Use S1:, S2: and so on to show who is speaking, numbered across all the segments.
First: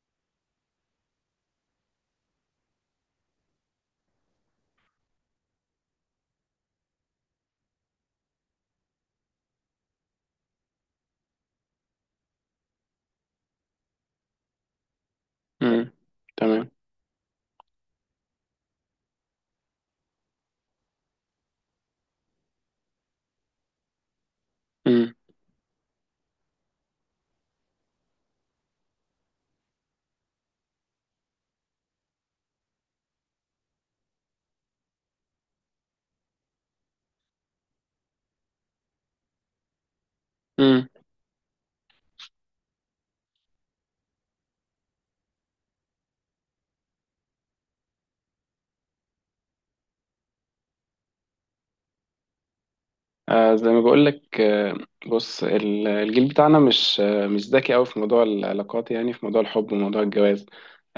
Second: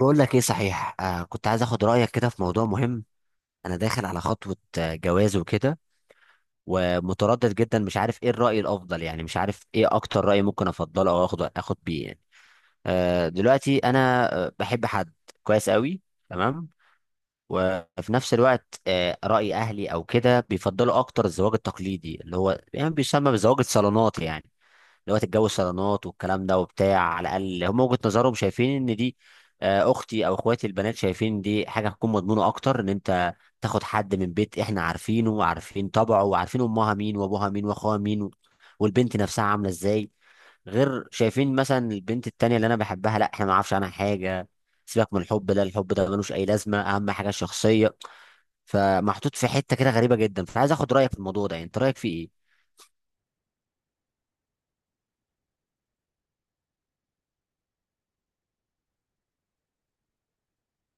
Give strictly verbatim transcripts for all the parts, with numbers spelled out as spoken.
S1: بقول لك ايه صحيح، آه كنت عايز اخد رايك كده في موضوع مهم. انا داخل على خطوه، آه، جواز وكده. ومتردد جدا، مش عارف ايه الراي الافضل، يعني مش عارف ايه اكتر راي ممكن افضله او اخد اخد بيه يعني. آه دلوقتي انا آه، بحب حد. كويس
S2: امم
S1: قوي. تمام.
S2: تمام
S1: وفي نفس الوقت آه راي اهلي او كده بيفضلوا اكتر الزواج التقليدي، اللي هو يعني بيسمى بزواج الصالونات يعني.
S2: امم
S1: اللي هو تتجوز صالونات والكلام ده وبتاع، على الاقل هم وجهة نظرهم شايفين ان دي، آه، اختي او اخواتي البنات شايفين دي حاجه هتكون مضمونه اكتر، ان انت تاخد حد من بيت احنا عارفينه وعارفين طبعه وعارفين امها مين وابوها مين واخوها مين و- والبنت نفسها عامله ازاي.
S2: امم
S1: غير شايفين مثلا البنت التانية اللي انا بحبها، لا احنا ما نعرفش عنها حاجه. سيبك من الحب ده، الحب ده ملوش اي لازمه، اهم حاجه الشخصيه. فمحطوط في حته كده غريبه جدا، فعايز اخد رايك في الموضوع ده، يعني انت رايك فيه ايه؟
S2: آه زي ما بقول لك. آه بص، ال- الجيل بتاعنا مش آه مش ذكي قوي في موضوع العلاقات، يعني في موضوع الحب وموضوع الجواز.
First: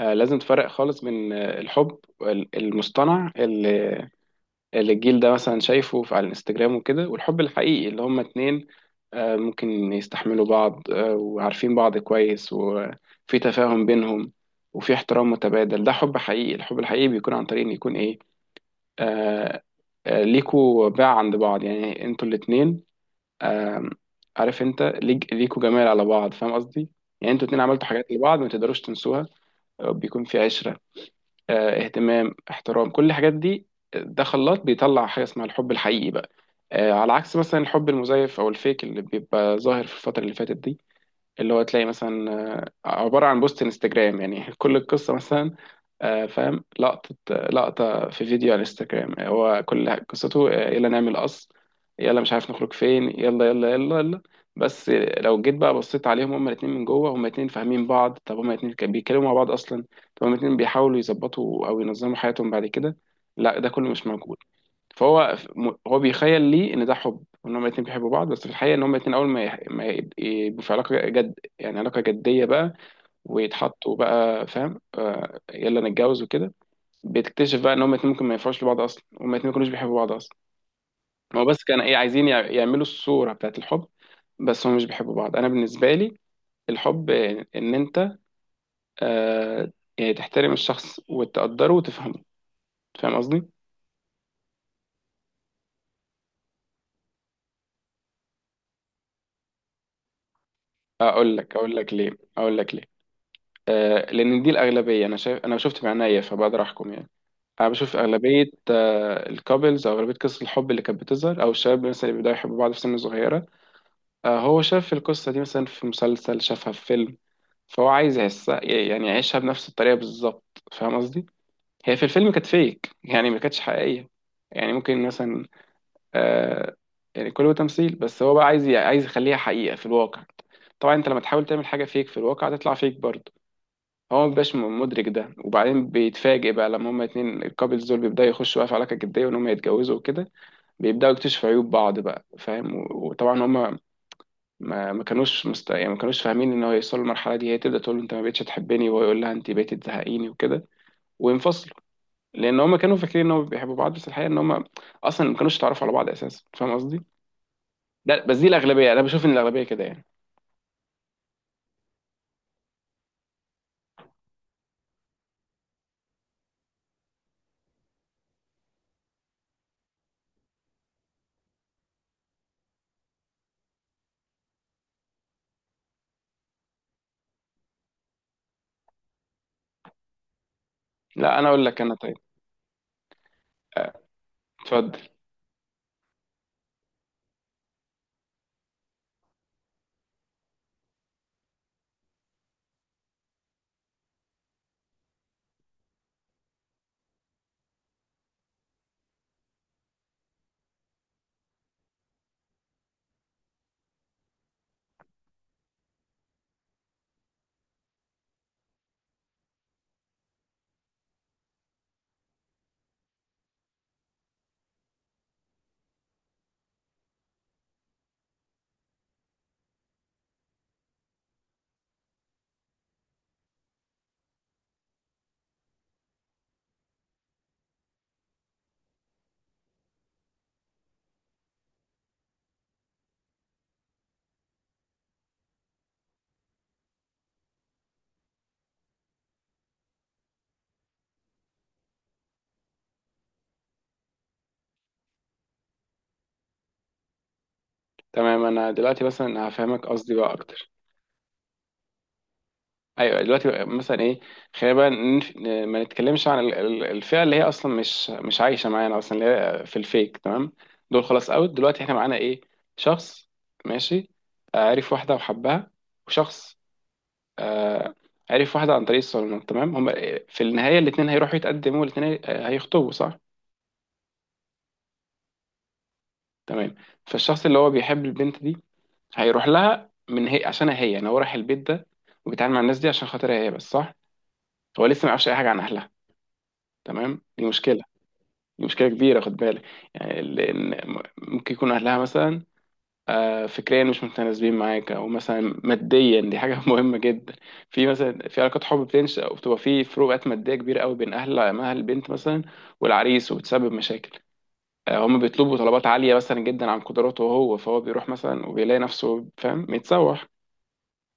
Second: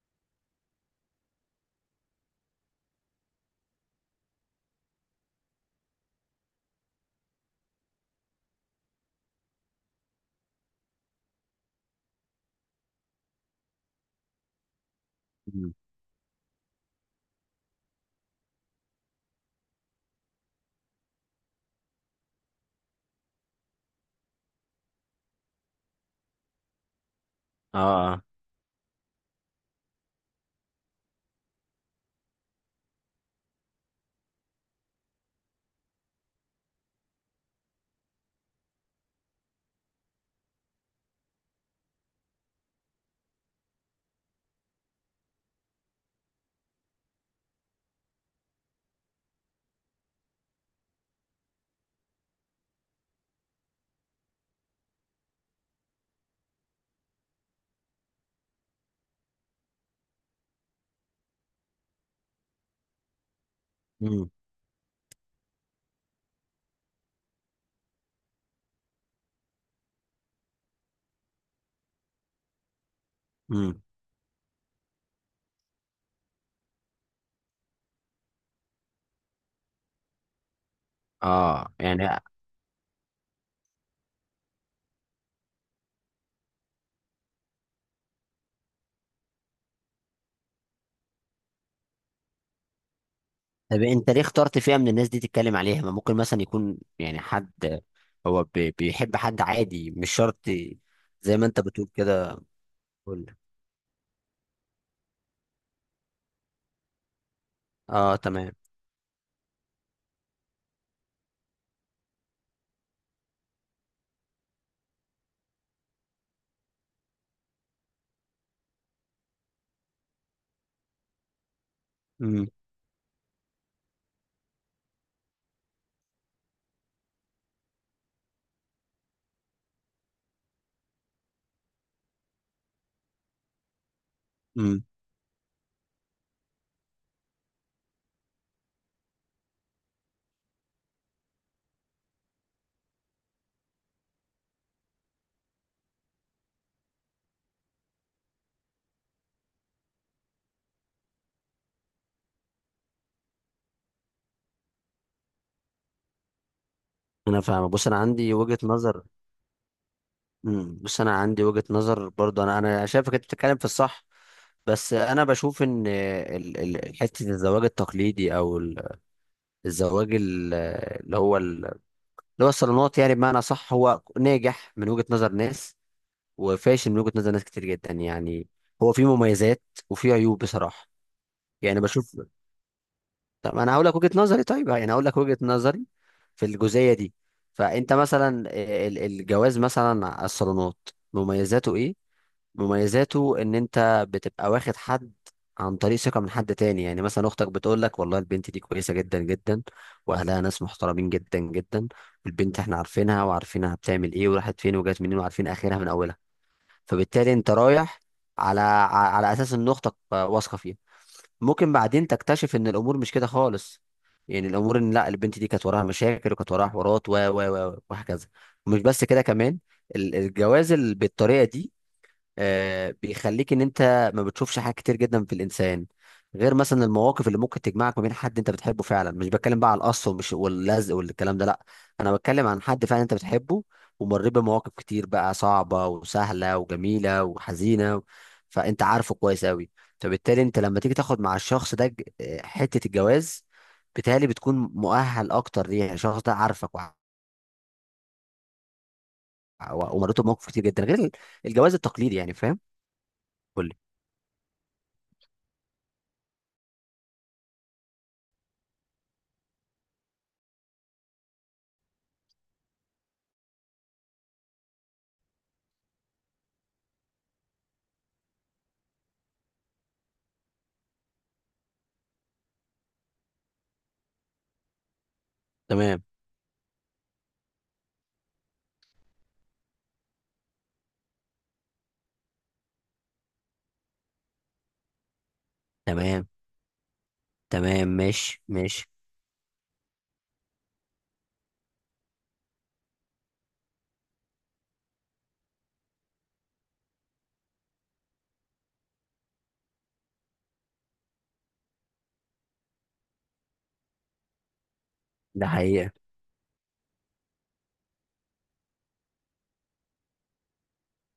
S2: آه، لازم تفرق خالص بين آه، الحب وال- المصطنع اللي اللي الجيل ده مثلا شايفه في- على الانستجرام وكده، والحب الحقيقي اللي هما اتنين آه ممكن يستحملوا بعض، آه وعارفين بعض كويس، وفي تفاهم بينهم وفي احترام
S1: مم.
S2: متبادل. ده حب حقيقي. الحب الحقيقي بيكون عن طريق ان يكون ايه، آه آه، ليكوا باع عند بعض، يعني انتوا الاتنين آه عارف انت ليك ليكوا جمال على بعض، فاهم قصدي؟ يعني انتوا الاتنين عملتوا حاجات
S1: اه، اه.
S2: لبعض ما تقدروش تنسوها. آه، بيكون في عشرة، آه اهتمام، احترام، كل الحاجات دي. آه، ده خلاط بيطلع حاجة اسمها الحب الحقيقي بقى. آه، على عكس مثلا الحب المزيف او الفيك اللي بيبقى ظاهر في الفترة اللي فاتت دي، اللي هو تلاقي مثلا آه، عبارة عن بوست انستجرام يعني كل القصة مثلا، آه، فاهم، لقطة لقطة في فيديو على انستجرام، هو كل ح- قصته آه، يلا نعمل قص، يلا مش عارف نخرج فين، يلا يلا يلا يلا. بس لو جيت بقى بصيت عليهم هما الاتنين من جوه، هما الاتنين فاهمين بعض؟ طب هما الاتنين كانوا بيتكلموا مع بعض اصلا؟ طب هما الاتنين بيحاولوا يظبطوا او ينظموا حياتهم بعد كده؟ لا، ده كله مش
S1: مم.
S2: موجود. فهو م- هو بيخيل لي ان ده حب وان هما الاتنين بيحبوا بعض، بس في الحقيقة ان هما الاتنين اول ما يح- ما يب- يبقوا في علاقة جد، يعني علاقة جدية بقى،
S1: مم.
S2: ويتحطوا بقى فاهم، آه، يلا نتجوز وكده، بتكتشف بقى ان هما الاتنين ممكن ما ينفعوش لبعض اصلا، هما الاتنين ما كانوش بيحبوا بعض اصلا. هو بس
S1: اه
S2: كان ايه،
S1: يعني.
S2: عايزين يع- يعملوا الصورة بتاعت الحب، بس هما مش بيحبوا بعض. انا بالنسبة لي الحب آه، ان انت آه يعني تحترم الشخص وتقدره وتفهمه، فاهم قصدي.
S1: طب انت ليه اخترت فئة من الناس دي تتكلم عليها؟ ما ممكن مثلا يكون يعني حد هو بي- بيحب حد عادي، مش شرط
S2: اقول
S1: زي ما
S2: لك
S1: انت
S2: اقول
S1: بتقول
S2: لك ليه،
S1: كده.
S2: اقول لك ليه.
S1: كل.
S2: آه، لان دي الاغلبية. انا شايف انا شفت بعينيا فبقدر احكم يعني. انا بشوف
S1: اه،
S2: اغلبية
S1: تمام.
S2: آه الكابلز، او اغلبية قصص الحب اللي كانت بتظهر، او الشباب مثلا اللي بيبداوا يحبوا بعض في سن صغيرة. آه هو شاف القصة دي مثلا في مسلسل، شافها في فيلم، فهو عايز يحسها، يعني يعيشها بنفس الطريقة بالظبط، فاهم قصدي؟ هي في الفيلم كانت
S1: امم.
S2: فيك، يعني ما كانتش حقيقية. يعني ممكن مثلا، آه، يعني كله تمثيل، بس هو بقى عايز عايز يخليها حقيقة في الواقع. طبعا انت لما تحاول تعمل حاجة فيك في الواقع هتطلع فيك برضه. هو ما بيبقاش
S1: امم.
S2: مدرك ده، وبعدين بيتفاجئ بقى لما هما اتنين الكابلز دول بيبدأوا يخشوا بقى في علاقة جدية وان هما يتجوزوا وكده، بيبدأوا يكتشفوا عيوب بعض بقى، فاهم، و- وطبعا هما ما ما كانوش مست، يعني ما كانوش فاهمين ان هو يوصل للمرحله دي. هي تبدا تقول له انت ما بقتش تحبني، وهو يقول لها انت بقيتي تزهقيني وكده، وينفصلوا، لان هم كانوا فاكرين ان هم بيحبوا بعض، بس الحقيقه ان هم اصلا ما كانوش يتعرفوا على بعض اساسا، فاهم قصدي.
S1: انا فاهم. بص، انا
S2: ده
S1: عندي
S2: بس، دي
S1: وجهة
S2: الاغلبيه، انا
S1: نظر.
S2: بشوف ان الاغلبيه كده يعني.
S1: امم بص، انا عندي وجهة نظر برضه، انا انا شايفك انت بتتكلم في الصح. بس انا بشوف ان ال- ال- حته الزواج التقليدي او ال- الزواج ال- اللي هو ال- اللي هو الصالونات، يعني بمعنى صح هو ناجح من وجهة نظر ناس، وفاشل من وجهة نظر ناس كتير جدا يعني. هو فيه مميزات، وفيه عيوب بصراحة.
S2: لا انا اقول
S1: يعني
S2: لك، انا
S1: بشوف.
S2: طيب.
S1: طب انا هقول
S2: آه،
S1: لك وجهة نظري، طيب يعني هقول
S2: اتفضل.
S1: لك وجهة نظري في الجزئية دي. فانت مثلا ال- الجواز مثلا على الصالونات، مميزاته ايه؟ مميزاته ان انت بتبقى واخد حد عن طريق ثقة من حد تاني، يعني مثلا اختك بتقول لك والله البنت دي كويسة جدا جدا، واهلها ناس محترمين جدا جدا، البنت احنا عارفينها، وعارفينها بتعمل ايه وراحت فين وجات منين وعارفين اخرها من اولها. فبالتالي انت رايح على على اساس ان اختك واثقه فيها. ممكن بعدين تكتشف ان الامور مش كده خالص، يعني الامور ان لا، البنت دي كانت وراها مشاكل وكانت وراها حوارات و و و وهكذا. ومش بس كده كمان، ال- الجواز ال- بالطريقه دي آه، بيخليك ان انت ما بتشوفش حاجات كتير جدا في الانسان، غير مثلا المواقف اللي ممكن تجمعك ما بين حد انت بتحبه فعلا، مش بتكلم بقى على القص ومش واللزق والكلام ده، لا. انا بتكلم عن حد فعلا انت بتحبه، ومر بمواقف كتير بقى صعبة وسهلة وجميلة وحزينة. فانت عارفه كويس قوي. فبالتالي انت لما تيجي تاخد مع الشخص ده ج- آه، حتة الجواز، بالتالي بتكون مؤهل اكتر ليه، يعني الشخص ده عارفك وع-
S2: تمام، انا دلوقتي مثلا هفهمك قصدي
S1: ومريته
S2: بقى
S1: بمواقف كتير
S2: اكتر.
S1: جدا غير ال- الجواز التقليدي يعني، فاهم؟
S2: ايوه دلوقتي
S1: قول لي.
S2: مثلا ايه. خلينا بقى نف- ن- ما نتكلمش عن ال- ال- الفئه اللي هي اصلا مش مش عايشه معانا اصلا، اللي هي في الفيك، تمام. دول خلاص اوت. دلوقتي احنا معانا ايه؟ شخص، ماشي، آه، عرف واحده وحبها، وشخص آه، عرف واحده عن طريق الصالونات، تمام. هم آه، في النهايه الاثنين هيروحوا يتقدموا، الاثنين هيخطبوا، صح؟
S1: تمام.
S2: تمام. فالشخص اللي هو بيحب البنت دي هيروح لها من هي، عشانها هي، يعني هو رايح البيت ده وبيتعامل مع الناس دي عشان خاطرها هي بس، صح؟ هو لسه ما يعرفش اي حاجه عن اهلها.
S1: تمام،
S2: تمام، دي مشكله،
S1: تمام. ماشي،
S2: دي مشكلة
S1: ماشي.
S2: كبيرة، خد بالك. يعني لأن م- ممكن يكون أهلها مثلا آه، فكريا مش متناسبين معاك، أو مثلا ماديا، دي حاجة مهمة جدا. في مثلا في علاقات حب بتنشأ وبتبقى في فروقات مادية كبيرة قوي بين أهل أهل البنت مثلا والعريس، وبتسبب مشاكل. آه، هم
S1: ده
S2: بيطلبوا طلبات
S1: حقيقة.
S2: عالية مثلا جدا عن قدراته هو، فهو بيروح مثلا وبيلاقي نفسه فاهم متسوح.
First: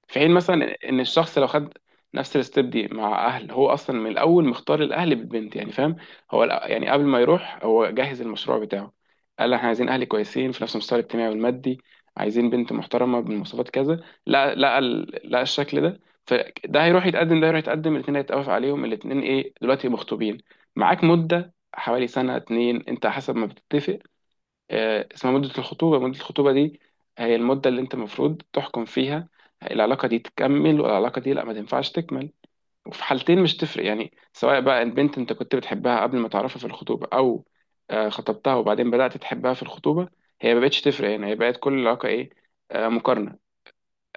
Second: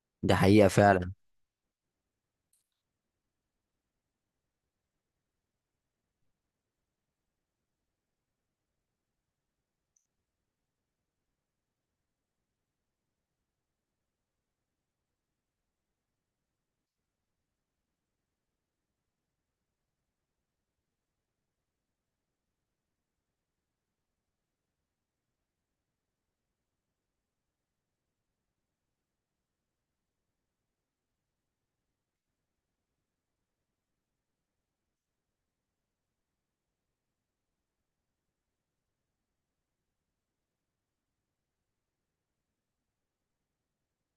S2: في حين
S1: ده حقيقة
S2: مثلا ان
S1: فعلا.
S2: الشخص لو خد نفس الستيب دي مع اهل، هو اصلا من الاول مختار الاهل بالبنت يعني، فاهم. هو الأ- يعني قبل ما يروح هو جهز المشروع بتاعه، قال احنا عايزين اهل كويسين في نفس المستوى الاجتماعي والمادي، عايزين بنت محترمه بمواصفات كذا، لا لا ال- لا الشكل ده. فده هيروح يتقدم، ده هيروح يتقدم، الاثنين هيتقف عليهم، الاثنين ايه دلوقتي، مخطوبين، معاك مده حوالي سنه اتنين، انت حسب ما بتتفق، آه، اسمها مدة الخطوبة. مدة الخطوبة دي هي المدة اللي انت المفروض تحكم فيها، العلاقة دي تكمل والعلاقة دي لا ما تنفعش تكمل. وفي حالتين مش تفرق، يعني سواء بقى البنت انت كنت بتحبها قبل ما تعرفها في الخطوبة، او آه، خطبتها وبعدين بدأت تحبها في الخطوبة، هي ما بقتش تفرق، يعني هي بقت كل علاقة ايه، آه، مقارنة،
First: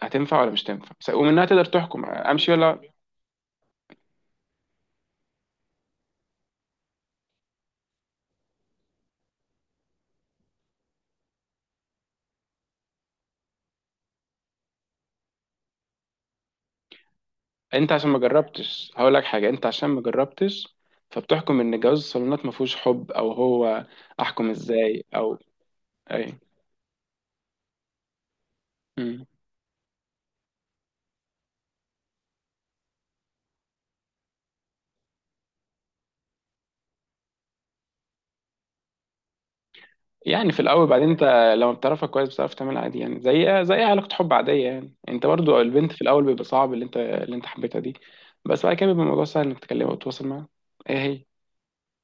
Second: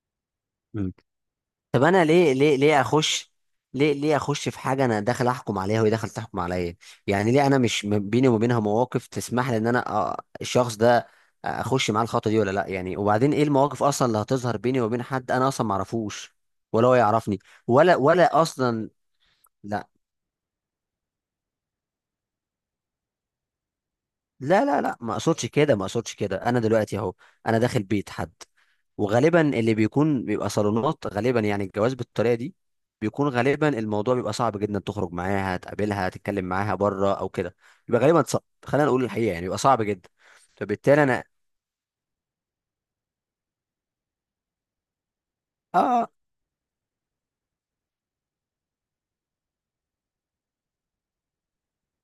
S2: هتنفع ولا مش
S1: مم.
S2: تنفع، س- ومنها تقدر
S1: طب
S2: تحكم
S1: انا ليه
S2: امشي
S1: ليه ليه
S2: ولا.
S1: اخش، ليه ليه اخش في حاجة، انا داخل احكم عليها وهي داخل تحكم عليا، يعني ليه انا مش م- بيني وما بينها مواقف تسمح لي ان انا أ- الشخص ده اخش معاه الخطوة دي ولا لا؟ يعني وبعدين ايه المواقف اصلا اللي هتظهر بيني وبين حد انا اصلا ما اعرفوش ولا هو يعرفني،
S2: انت
S1: ولا
S2: عشان ما
S1: ولا اصلا.
S2: جربتش هقول لك حاجة، انت عشان
S1: لا،
S2: ما جربتش فبتحكم ان جواز الصالونات ما فيهوش حب، او هو احكم
S1: لا، لا، لا،
S2: ازاي،
S1: ما
S2: او
S1: اقصدش كده، ما اقصدش كده،
S2: اي.
S1: انا دلوقتي اهو انا داخل بيت حد،
S2: مم.
S1: وغالبا اللي بيكون بيبقى صالونات غالبا، يعني الجواز بالطريقه دي بيكون غالبا الموضوع بيبقى صعب جدا تخرج معاها تقابلها تتكلم معاها بره او كده، بيبقى غالبا صعب، خلينا نقول الحقيقه، يعني بيبقى صعب جدا.
S2: يعني في الاول،
S1: فبالتالي
S2: بعدين انت
S1: انا.
S2: لما بتعرفها كويس بتعرف تعملها عادي، يعني زي زي أي علاقه حب عاديه يعني. انت برضو البنت في
S1: اه.
S2: الاول بيبقى صعب اللي انت اللي انت حبيتها دي، بس بعد كده بيبقى الموضوع سهل انك تكلمها وتتواصل معاها. هي هي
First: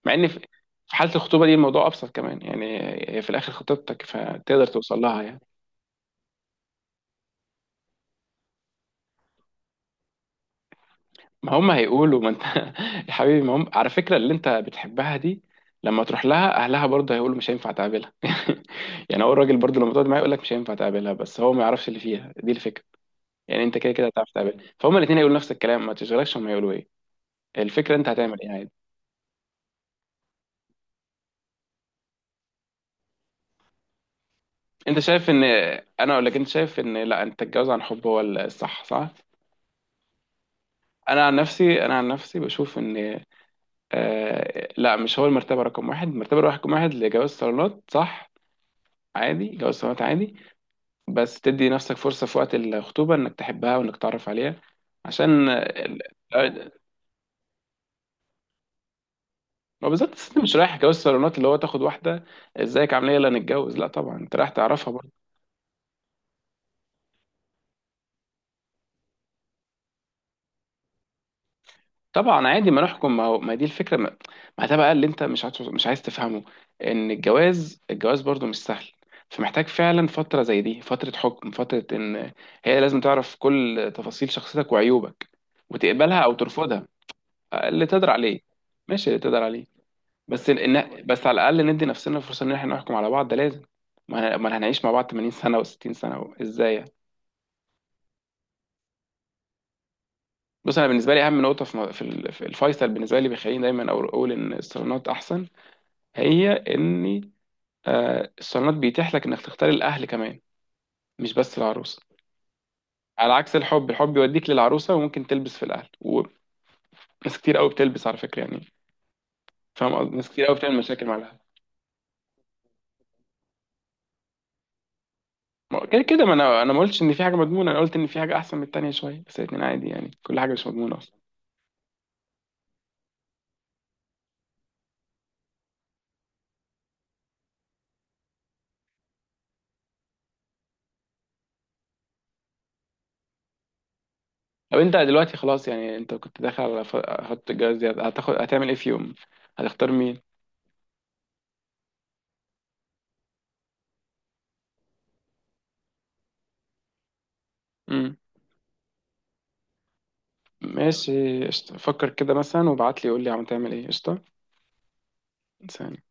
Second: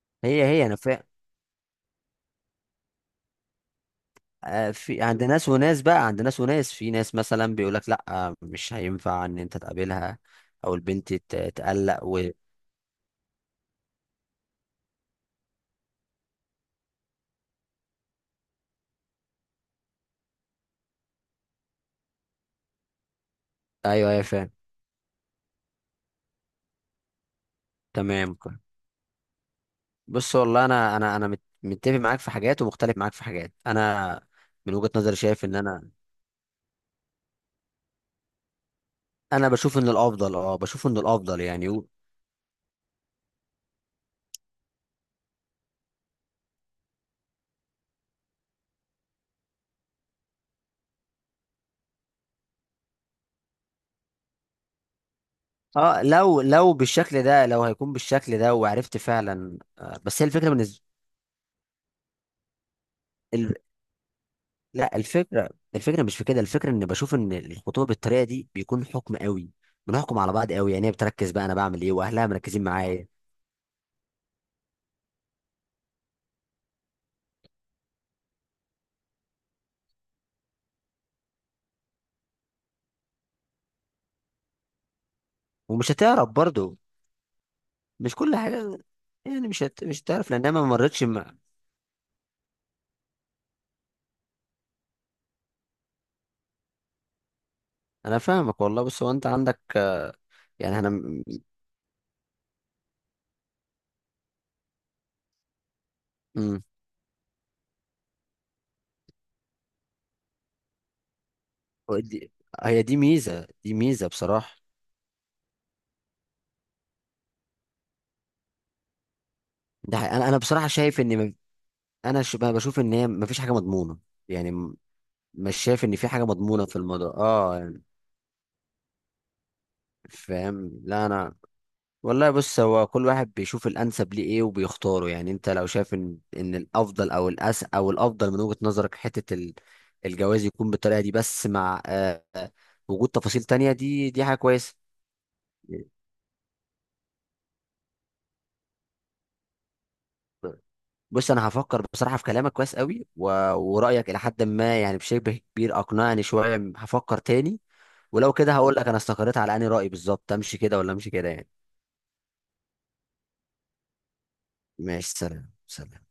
S2: مع ان في،
S1: هي هي انا
S2: في
S1: فا...
S2: حاله الخطوبه دي الموضوع ابسط كمان يعني، هي في الاخر خطيبتك فتقدر
S1: آه،
S2: توصل
S1: في
S2: لها
S1: عند
S2: يعني.
S1: ناس وناس بقى عند ناس وناس، في ناس مثلا بيقول لك لا آه، مش هينفع ان انت تقابلها، او البنت ت-
S2: ما هم
S1: تقلق
S2: هيقولوا،
S1: و...
S2: ما انت يا حبيبي، ما هم على فكره اللي انت بتحبها دي لما تروح لها اهلها برضه هيقولوا مش هينفع تقابلها يعني هو الراجل برضه لما تقعد معاه يقول لك مش هينفع تقابلها، بس هو ما يعرفش اللي فيها، دي الفكره. يعني انت كده كده
S1: ايوه، ايوه،
S2: هتعرف
S1: فاهم.
S2: تقابل، فهم الاثنين هيقولوا نفس الكلام، ما تشغلكش هم هيقولوا ايه. الفكره انت
S1: تمام.
S2: هتعمل ايه عادي.
S1: بص والله، انا انا انا مت- متفق معاك في حاجات، ومختلف معاك في حاجات، انا من وجهة
S2: انت
S1: نظري
S2: شايف ان،
S1: شايف ان انا
S2: انا اقول لك انت شايف ان لا، انت تتجوز عن حب هو الصح، صح؟
S1: انا بشوف ان الافضل، اه بشوف ان
S2: انا عن
S1: الافضل يعني
S2: نفسي
S1: و-
S2: انا عن نفسي بشوف ان آه، لا، مش هو المرتبه رقم واحد، المرتبه رقم واحد لجواز صالونات، صح. عادي، جواز صالونات عادي، بس تدي نفسك فرصه في وقت الخطوبه انك تحبها وانك تعرف عليها عشان ال-
S1: اه، لو لو بالشكل ده، لو هيكون بالشكل ده وعرفت فعلا
S2: ما
S1: آه
S2: بالظبط.
S1: بس هي
S2: أصل انت
S1: الفكره
S2: مش رايح
S1: بالنسبه
S2: جواز صالونات اللي هو تاخد واحده ازيك عامله ايه يلا
S1: ال...
S2: نتجوز، لا طبعا انت رايح تعرفها.
S1: لا الفكره، الفكره مش في كده، الفكره ان بشوف ان الخطوبه بالطريقه دي بيكون حكم قوي، بنحكم على بعض قوي، يعني هي بتركز بقى انا بعمل ايه واهلها
S2: طبعا
S1: مركزين
S2: عادي ما
S1: معايا.
S2: نحكم، ما هو ما دي الفكره، ما، ما ده بقى اللي انت مش عايز مش عايز تفهمه. ان الجواز الجواز برضو مش سهل، فمحتاج فعلا فتره زي دي، فتره حكم، فتره ان هي لازم تعرف كل تفاصيل شخصيتك وعيوبك،
S1: ومش
S2: وتقبلها
S1: هتعرف
S2: او
S1: برضه،
S2: ترفضها، اللي تقدر
S1: مش كل
S2: عليه.
S1: حاجه،
S2: ماشي اللي تقدر
S1: يعني مش
S2: عليه.
S1: هت... مش هتعرف
S2: بس
S1: لانها ما مرتش
S2: إن بس
S1: مع...
S2: على الاقل ندي نفسنا فرصه ان احنا نحكم على بعض، ده لازم. ما ما هنعيش مع بعض تمانين سنه و60 سنه و- ازاي يعني؟
S1: انا فاهمك والله، بس هو انت عندك،
S2: بص
S1: يعني
S2: انا
S1: انا
S2: بالنسبه
S1: م-
S2: لي اهم نقطه في م- في ال- في الفيصل بالنسبه لي بيخليني دايما أقول أقول ان الصالونات احسن، هي
S1: م-
S2: ان آه، الصالونات بيتيح لك انك تختار الاهل كمان، مش بس العروسه.
S1: دي- هي دي
S2: على
S1: ميزه،
S2: عكس
S1: دي
S2: الحب
S1: ميزه
S2: الحب يوديك
S1: بصراحه.
S2: للعروسه وممكن تلبس في الاهل، وناس كتير قوي بتلبس على فكره يعني. فاهم
S1: ده
S2: قصدي،
S1: حقيقي.
S2: ناس
S1: انا انا
S2: كتير قوي
S1: بصراحه
S2: بتعمل
S1: شايف
S2: مشاكل مع
S1: ان م-
S2: الاهل.
S1: انا ش- بقى بشوف ان هي مفيش حاجه مضمونه، يعني م- مش شايف
S2: ما،
S1: ان
S2: كده
S1: في
S2: كده،
S1: حاجه
S2: ما انا
S1: مضمونه
S2: انا
S1: في
S2: ما قلتش
S1: الموضوع،
S2: ان في حاجه
S1: اه
S2: مضمونه، انا
S1: يعني.
S2: قلت ان في حاجه احسن من التانيه شويه، بس الاتنين عادي يعني، كل حاجه مش
S1: فاهم.
S2: مضمونه
S1: لا
S2: اصلا.
S1: انا والله، بص هو كل واحد بيشوف الانسب ليه ايه وبيختاره، يعني انت لو شايف ان ان الافضل او الأس او الافضل من وجهه نظرك حته ال- الجواز يكون بالطريقه دي، بس مع آه، آه، وجود تفاصيل تانية، دي دي حاجه
S2: طب انت دلوقتي خلاص
S1: كويسه.
S2: يعني، انت كنت داخل على ف- خط الجواز دي، هتاخد، هتعمل ايه في يوم، هتختار مين.
S1: بص انا هفكر بصراحه في كلامك كويس قوي و... ورايك الى حد ما يعني بشبه كبير اقنعني شويه، هفكر تاني.
S2: امم.
S1: ولو كده هقول لك انا استقريت على اني، راي بالظبط امشي كده ولا امشي كده
S2: ماشي
S1: يعني.
S2: قشطة. فكر كده مثلا وابعت لي قول لي عم تعمل ايه. قشطه.
S1: ماشي، سلام،
S2: سلام.
S1: سلام.